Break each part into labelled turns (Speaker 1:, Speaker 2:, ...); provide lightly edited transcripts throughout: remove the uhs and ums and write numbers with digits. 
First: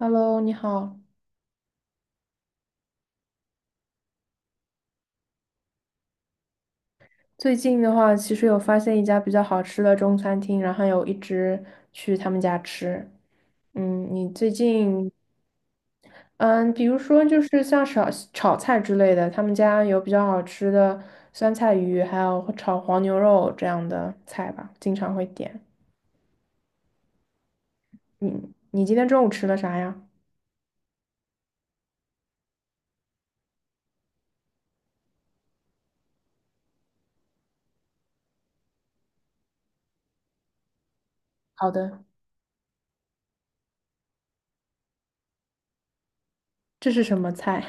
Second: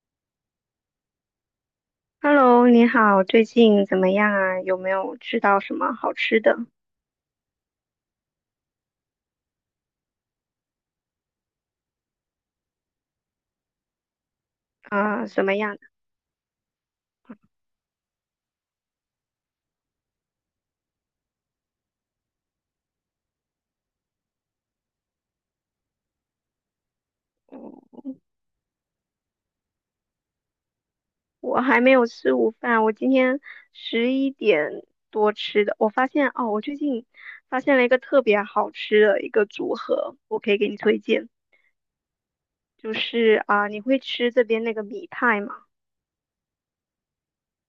Speaker 1: Hello，你好。
Speaker 2: Hello，你好，最近怎么样啊？有没有吃到什么好吃的？
Speaker 1: 最近的话，其实有发现一家比较好吃的中餐厅，然后还有一直去他们家吃。你最近，
Speaker 2: 啊、什么样的？
Speaker 1: 嗯，比如说就是像炒菜之类的，他们家有比较好吃的酸菜鱼，还有炒黄牛肉这样的菜吧，经常会点。
Speaker 2: 嗯我
Speaker 1: 你你今天中午吃了啥呀？
Speaker 2: 我还没有吃午饭，我今天11点多吃的。我最近发现了一个特别好吃的一个组合，我可以给你推荐。
Speaker 1: 好的。
Speaker 2: 就是啊、你会吃这边那个米派吗？
Speaker 1: 这是什么菜？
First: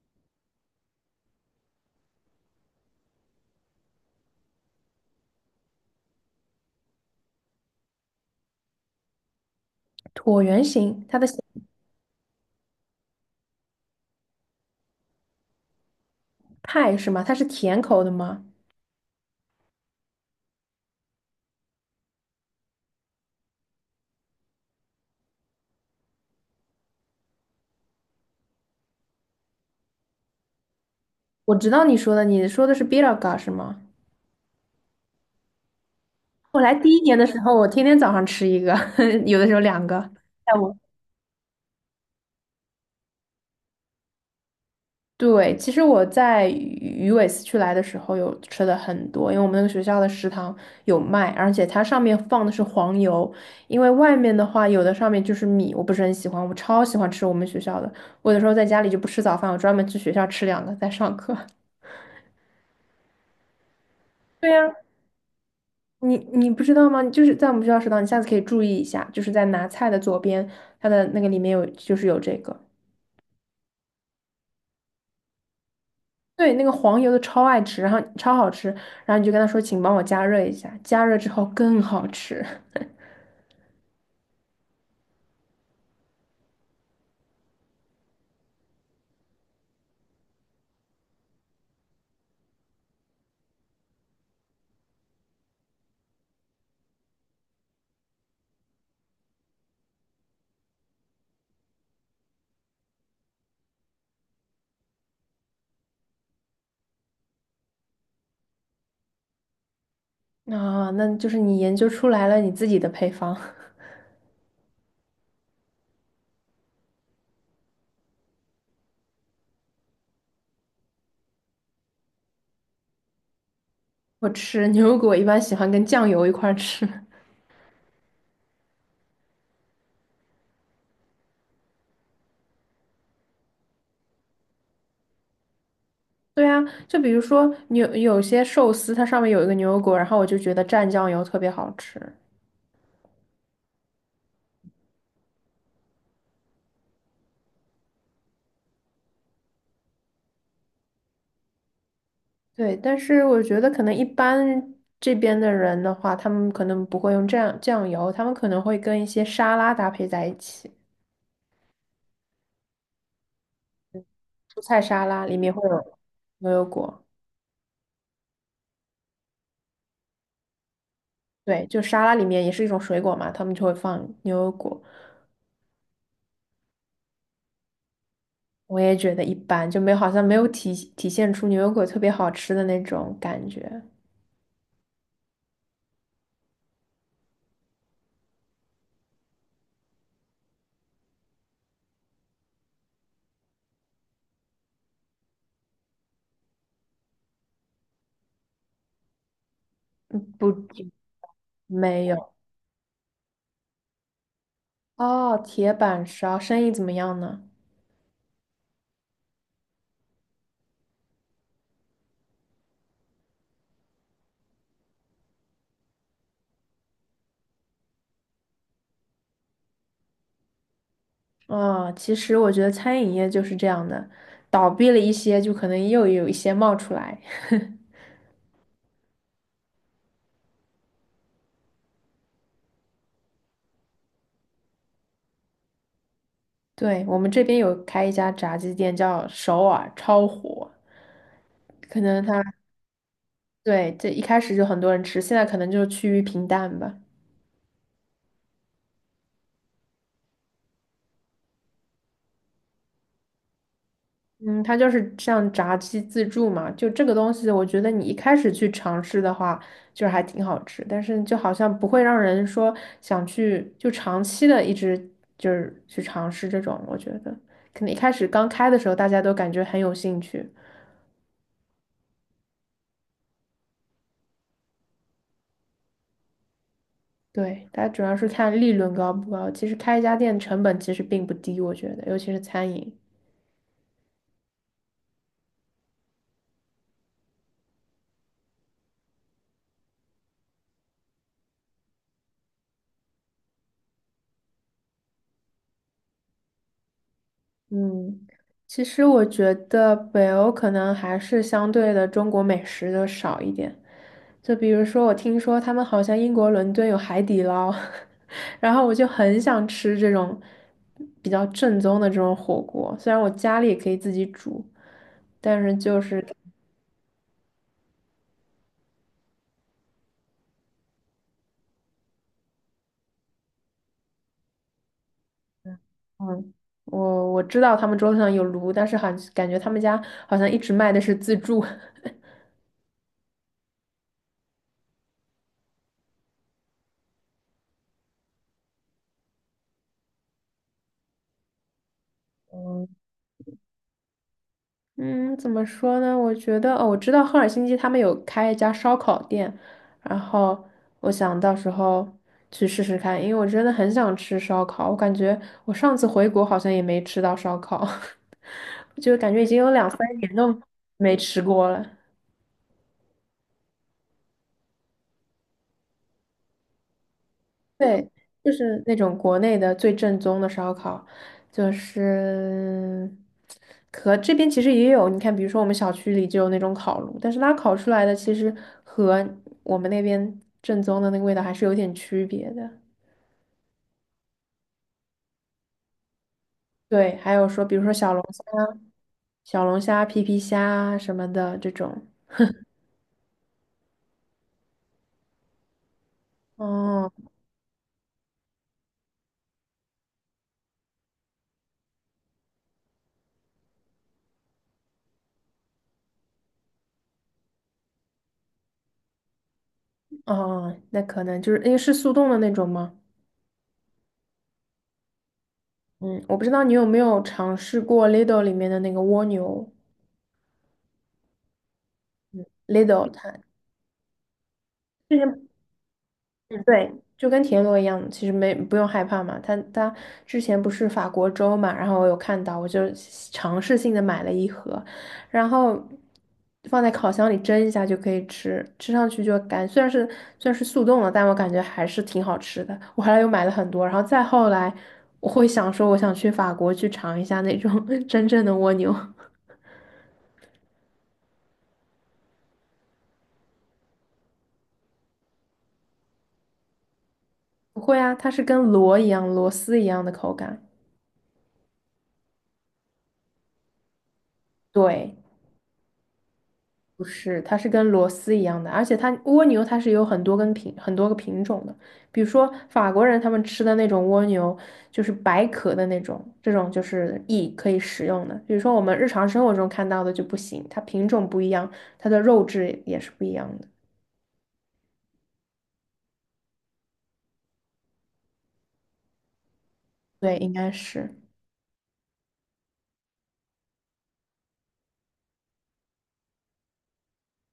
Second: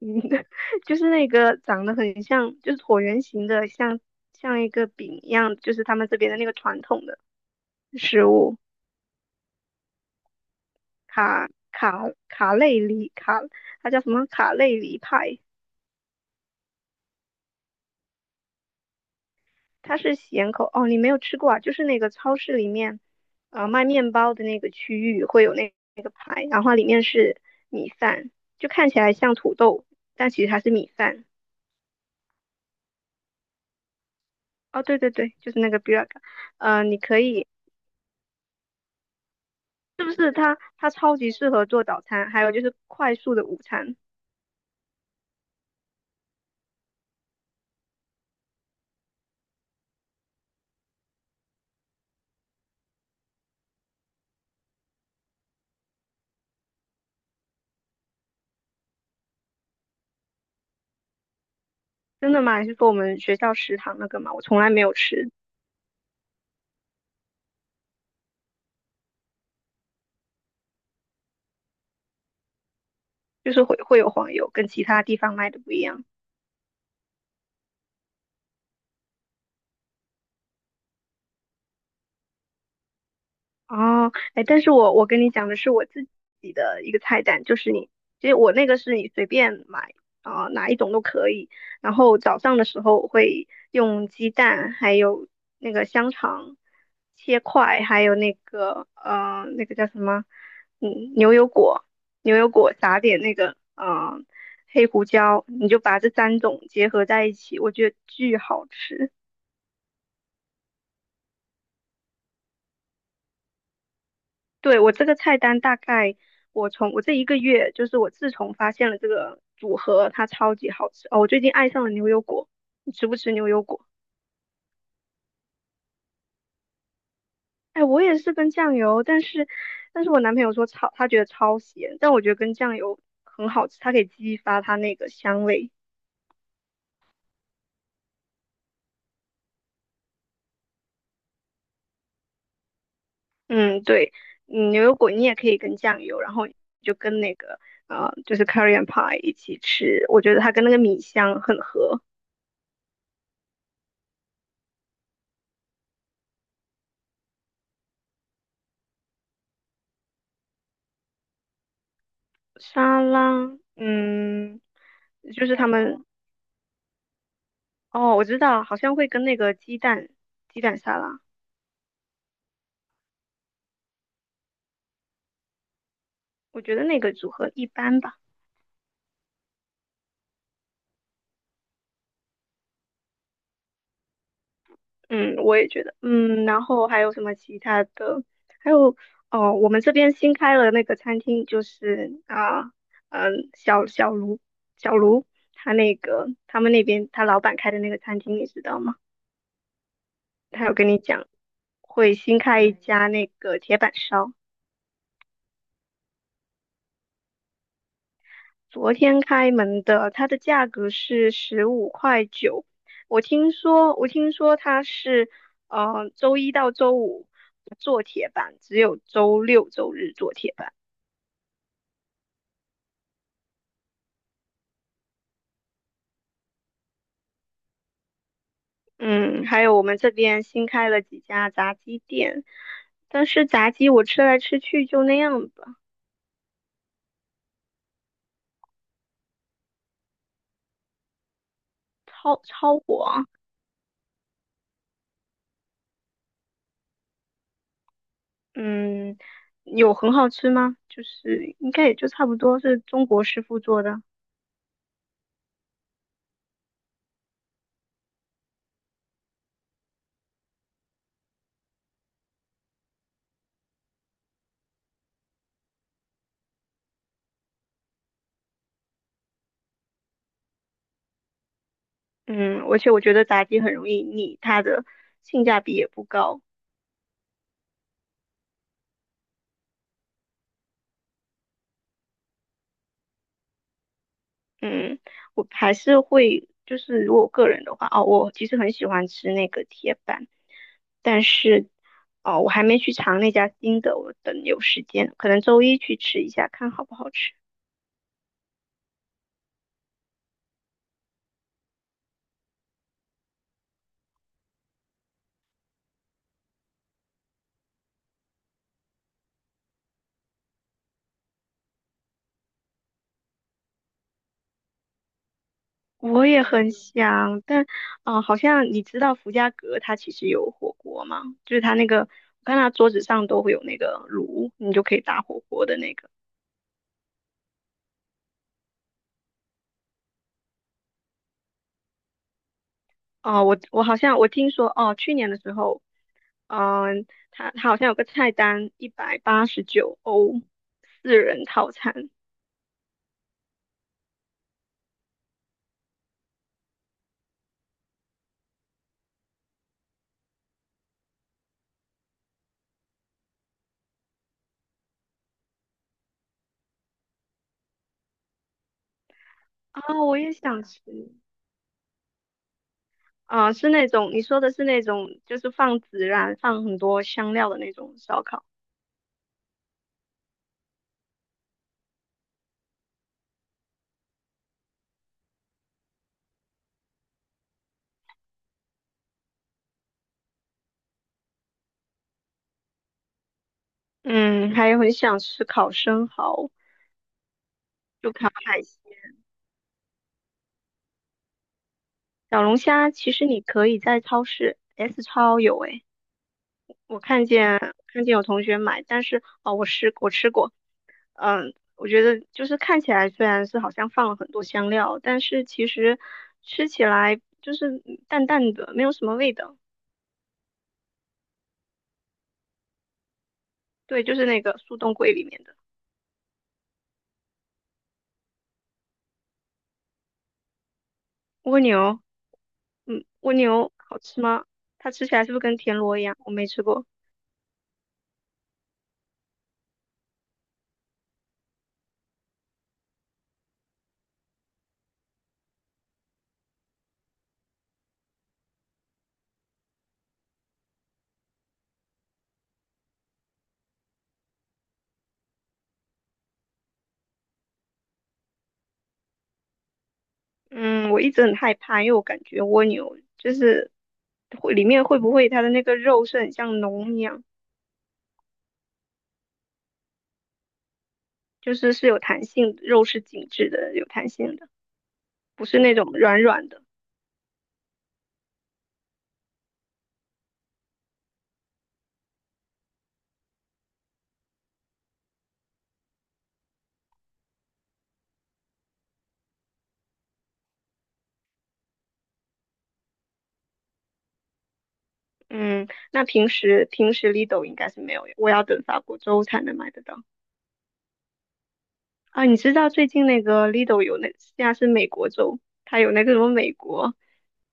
Speaker 2: 嗯，就是那个长得很像，就是椭圆形的，像一个饼一样，就是他们这边的那个传统的食物。
Speaker 1: 椭圆形，它的形
Speaker 2: 卡卡卡累里卡，它叫什么卡累里派，
Speaker 1: 派是吗？它是甜口的吗？
Speaker 2: 它是咸口。哦，你没有吃过啊？就是那个超市里面，卖面包的那个区域会有那个派，然后里面是米饭，就看起来像土豆，但其实它是米饭。
Speaker 1: 我知道你说的，你说的是 b i r a g a 是吗？
Speaker 2: 哦，对对对，就是那个 burek
Speaker 1: 我来
Speaker 2: 呃，
Speaker 1: 第
Speaker 2: 你
Speaker 1: 一年
Speaker 2: 可
Speaker 1: 的时
Speaker 2: 以，
Speaker 1: 候，我天天早上吃一个，有的时候两个。
Speaker 2: 是不是它
Speaker 1: 下我
Speaker 2: 它超级适合做早餐，还有就是快速的午餐。
Speaker 1: 对，其实我在鱼尾四区来的时候有吃的很多，因为我们那个学校的食堂有卖，而且它上面放的是黄油，因为外面的话有的上面就是米，我不是很喜欢，我超喜欢吃我们学校的，我有时候在家里就不吃早饭，我专门去学校吃两个在上课。
Speaker 2: 真的吗？你是说我们学校食堂那个嘛，我
Speaker 1: 对
Speaker 2: 从来
Speaker 1: 呀，
Speaker 2: 没有吃，
Speaker 1: 你不知道吗？就是在我们学校食堂，你下次可以注意一下，就是在拿菜的左边，它的那个里面有就是有这个。
Speaker 2: 就是会有黄油，跟其他地方卖的不一样。
Speaker 1: 对，那个黄油的超爱吃，然后超好吃，然后你就跟他说，请帮我加热一下，加热之后更好吃。
Speaker 2: 哦，哎，但是我跟你讲的是我自己的一个菜单，就是你，其实我那个是你随便买啊、哪一种都可以。然后早上的时候我会用鸡蛋，还有那个香肠切块，还有那个那个叫什么，牛油果，牛油果撒点那个黑胡椒，你就把这三种结合在一起，我觉得巨好吃。
Speaker 1: 啊，那就是你研究出来了你自己的配方。
Speaker 2: 对，我这个菜单大概，我从我这一个月，就是我自从发现了这个组合，它超级好吃哦。我最近爱上了牛油果，你吃不吃牛油果？
Speaker 1: 我吃牛油果一般喜欢跟酱油一块儿吃。
Speaker 2: 哎，我也是跟酱油，但是我男朋友他觉得超咸，但我觉得跟酱油很好吃，它可以激发它那个香味。
Speaker 1: 对啊，就比如说牛有些寿司，它上面有一个牛油果，然后我就觉得蘸酱油特别好吃。
Speaker 2: 嗯，对，牛油果你也可以跟酱油，然后就跟那个就是 corryan pie 一起吃，我觉得它跟那个米香很合。
Speaker 1: 对，但是我觉得可能一般这边的人的话，他们可能不会用酱油，他们可能会跟一些沙拉搭配在一起，
Speaker 2: 沙拉，
Speaker 1: 蔬
Speaker 2: 嗯，
Speaker 1: 菜沙拉里
Speaker 2: 就
Speaker 1: 面
Speaker 2: 是他
Speaker 1: 会有
Speaker 2: 们。
Speaker 1: 牛油果。
Speaker 2: 哦，我知道，好像会跟那个鸡蛋沙拉，
Speaker 1: 对，就沙拉里面也是一种水果嘛，他们就会放牛油果，
Speaker 2: 我觉得那个组合一般吧。
Speaker 1: 我也觉得一般，就没好像没有体现出牛油果特别好吃的那种感觉，
Speaker 2: 嗯，我也觉得。嗯，然后还有什么其他的？还有哦，我们这边新开了那个餐厅，就是啊，嗯，小小卢小卢他那个他们那边他老板开的那个餐厅，你知道吗？他
Speaker 1: 不，
Speaker 2: 有跟你讲
Speaker 1: 没
Speaker 2: 会
Speaker 1: 有。
Speaker 2: 新开一家那个铁板烧。
Speaker 1: 哦，铁板烧生意怎么样呢？
Speaker 2: 昨天开门的，它的价格是15块9。我听说它是，周一到周五不做铁板，只有周六周日做铁板。
Speaker 1: 啊，其实我觉得餐饮业就是这样的，倒闭了一些，就可能又有一些冒出来。
Speaker 2: 嗯，还有我们这边新开了几家炸鸡店，但是炸鸡我吃来吃去就那样吧，
Speaker 1: 对，我们这边有开一家炸鸡店，叫首尔，超火，可能它
Speaker 2: 超超火。
Speaker 1: 对这一开始就很多人吃，现在可能就趋于平淡吧。
Speaker 2: 嗯，有很好吃吗？就是应该也就差不多是中国师傅做的。
Speaker 1: 嗯，它就是像炸鸡自助嘛，就这个东西，我觉得你一开始去尝试的话，就是还挺好吃，但是就好像不会让人说想去就长期的一直就是去尝试这种，我觉得可能一开始刚开的时候大家都感觉很有兴趣，
Speaker 2: 嗯，而且我觉得炸鸡很容易腻，它的性价比也不高。
Speaker 1: 对，大家主要是看利润高不高，其实开一家店成本其实并不低，我觉得，尤其是餐饮。
Speaker 2: 嗯，我还是会，就是如果我个人的话，哦，我其实很喜欢吃那个铁板，但是，哦，我还没去尝那家新的，我等有时间，可能周一去吃一下，看好不好吃。
Speaker 1: 嗯，其实我觉得北欧可能还是相对的中国美食的少一点，就比如说我听说他们好像英国伦敦有海底捞，然后我就很想吃这种比较正宗的这种火锅，虽然我家里也可以自己煮，但是就是
Speaker 2: 我也很想，但，啊，好像你知道福家阁它其实有火锅吗？就是它那个，我看它桌子上都会有那个炉，你就可以打火锅的那个。
Speaker 1: 嗯，我知道他们桌子上有炉，但是好像感觉他们家好像一直卖的是自助。
Speaker 2: 哦，我好像我听说哦，去年的时候，嗯，他好像有个菜单，189欧，4人套餐
Speaker 1: 嗯，怎么说呢？我觉得，哦，我知道赫尔辛基他们有开一家烧烤店，然后我想到时候去试试看，因为我真的很想吃烧烤。我感觉我上次回国好像也没吃到烧烤，就感觉已经有
Speaker 2: 啊，
Speaker 1: 两三
Speaker 2: 我也
Speaker 1: 年都
Speaker 2: 想吃
Speaker 1: 没吃过了。
Speaker 2: 啊，是那种你说的是那种，就是放孜然、放很多香料的那种
Speaker 1: 对，
Speaker 2: 烧烤。
Speaker 1: 就是那种国内的最正宗的烧烤，就是和这边其实也有，你看，比如说我们小区里就有那种烤炉，但是它烤出来的其实和我们那边正宗的那个味道还是有点区别的。
Speaker 2: 嗯，还有很想吃烤生蚝、
Speaker 1: 对，还有说，比如说小
Speaker 2: 就
Speaker 1: 龙
Speaker 2: 烤海鲜、
Speaker 1: 小龙虾、皮皮虾啊什么的这种。
Speaker 2: 小龙虾。其实你可以在超市 S 超有诶，我
Speaker 1: 哦
Speaker 2: 看见有同学买，但是哦，我吃过。我觉得就是看起来虽然是好像放了很多香料，但是其实吃起来就是淡淡的，没有什么味道。
Speaker 1: 哦，那可能就是因为是速冻的那种吗？
Speaker 2: 对，就是那个速冻柜里面的
Speaker 1: 嗯，我不知道你有没有尝试过 Lidl 里面的那个蜗牛
Speaker 2: 蜗牛，
Speaker 1: ，Lidl
Speaker 2: 蜗
Speaker 1: 它。
Speaker 2: 牛好吃吗？它吃起
Speaker 1: 之
Speaker 2: 来是不是
Speaker 1: 前
Speaker 2: 跟田螺一样？我没吃
Speaker 1: 嗯
Speaker 2: 过。
Speaker 1: 对，就跟田螺一样，其实没不用害怕嘛。它之前不是法国粥嘛，然后我有看到，我就尝试性的买了一盒，然后放在烤箱里蒸一下就可以吃，吃上去虽然是速冻了，但我感觉还是挺好吃的。我后来又买了很多，然后再后来我会想说，我想去法国去尝一下那种 真正的蜗牛。
Speaker 2: 嗯，我一直很害怕，因为我感觉蜗牛就是会里面会不会它的那个肉是很像脓一样，
Speaker 1: 不会啊，它是跟螺一样，螺丝一样的口感。
Speaker 2: 就是是有弹性的，肉是紧致的，有弹性的，
Speaker 1: 对。
Speaker 2: 不是那种软软的。
Speaker 1: 不是，它是跟螺丝一样的，而且它蜗牛它是有很多个品种的，比如说法国人他们吃的那种蜗牛，就是白壳的那种，这种就是翼可以食用的。比如说我们日常生活中看到的就不行，它品种不一样，它的肉质也是不一样的。
Speaker 2: 嗯，那平时 Lido 应该是没有，我要等法国州才能买得到
Speaker 1: 对，应该是
Speaker 2: 啊。你知道最近那个 Lido 有那现在是美国州，它有那个什么美国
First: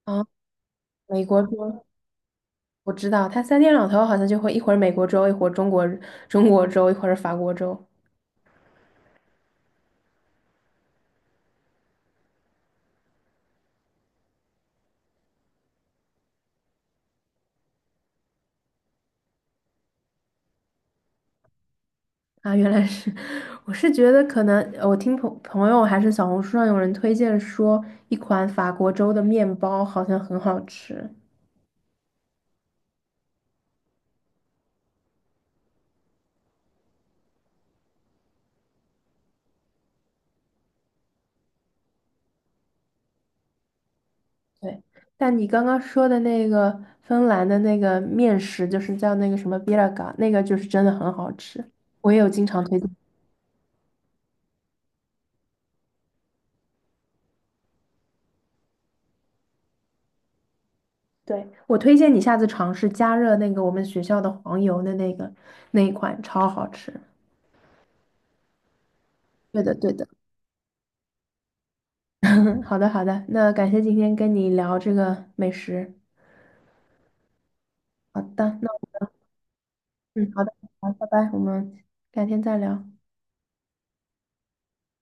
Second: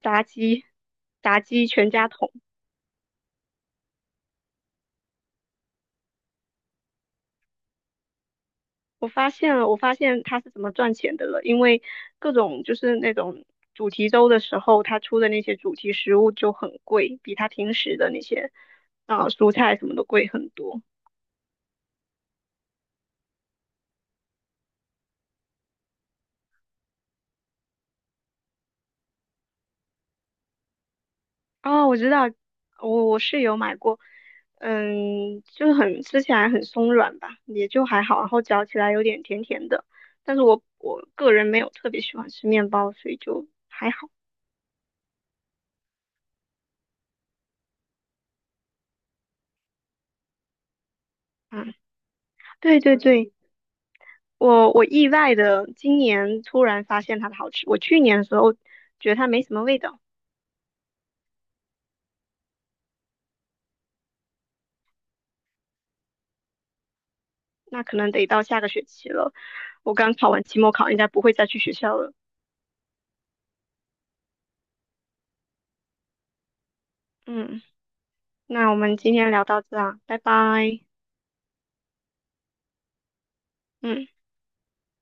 Speaker 2: 炸
Speaker 1: 啊，
Speaker 2: 鸡
Speaker 1: 美
Speaker 2: 炸
Speaker 1: 国
Speaker 2: 鸡
Speaker 1: 州
Speaker 2: 全家桶。
Speaker 1: 我知道，它三天两头好像就会一会儿美国州，一会儿中国州，一会儿法国州。
Speaker 2: 我发现了，我发现它是怎么赚钱的了，因为各种就是那种主题周的时候，它出的那些主题食物就很贵，比它平时的那些啊、蔬菜什么的贵很多。
Speaker 1: 啊，原来是，我是觉得可能我听朋友还是小红书上有人推荐说，一款法国粥的面包好像很好吃。
Speaker 2: 哦，我知道，我是有买过，就是很吃起来很松软吧，也就还好，然后嚼起来有点甜甜的，但是我个人没有特别喜欢吃面包，所以就还好。
Speaker 1: 对，但你刚刚说的那个芬兰的那个面食，就是叫那个什么 b i l a g a 那个就是真的很好吃，
Speaker 2: 嗯，
Speaker 1: 我也有经常推
Speaker 2: 对
Speaker 1: 荐。
Speaker 2: 对对，我意外的今年突然发现它的好吃，我去年的时候觉得它没什么味道，
Speaker 1: 对，我推荐你下次尝试加热那个我们学校的黄油的那个那一款，超好吃。
Speaker 2: 那可能得到下个学期了。
Speaker 1: 对的，对
Speaker 2: 我
Speaker 1: 的。
Speaker 2: 刚考完期末考，应该不会再去学校了。
Speaker 1: 好的，好的，那感谢今天跟你聊这个美食。
Speaker 2: 嗯，
Speaker 1: 好的。
Speaker 2: 那我
Speaker 1: 那。
Speaker 2: 们今天聊到这啊，拜
Speaker 1: 嗯，好的，
Speaker 2: 拜。
Speaker 1: 好，拜拜，我们改天再聊。
Speaker 2: 嗯。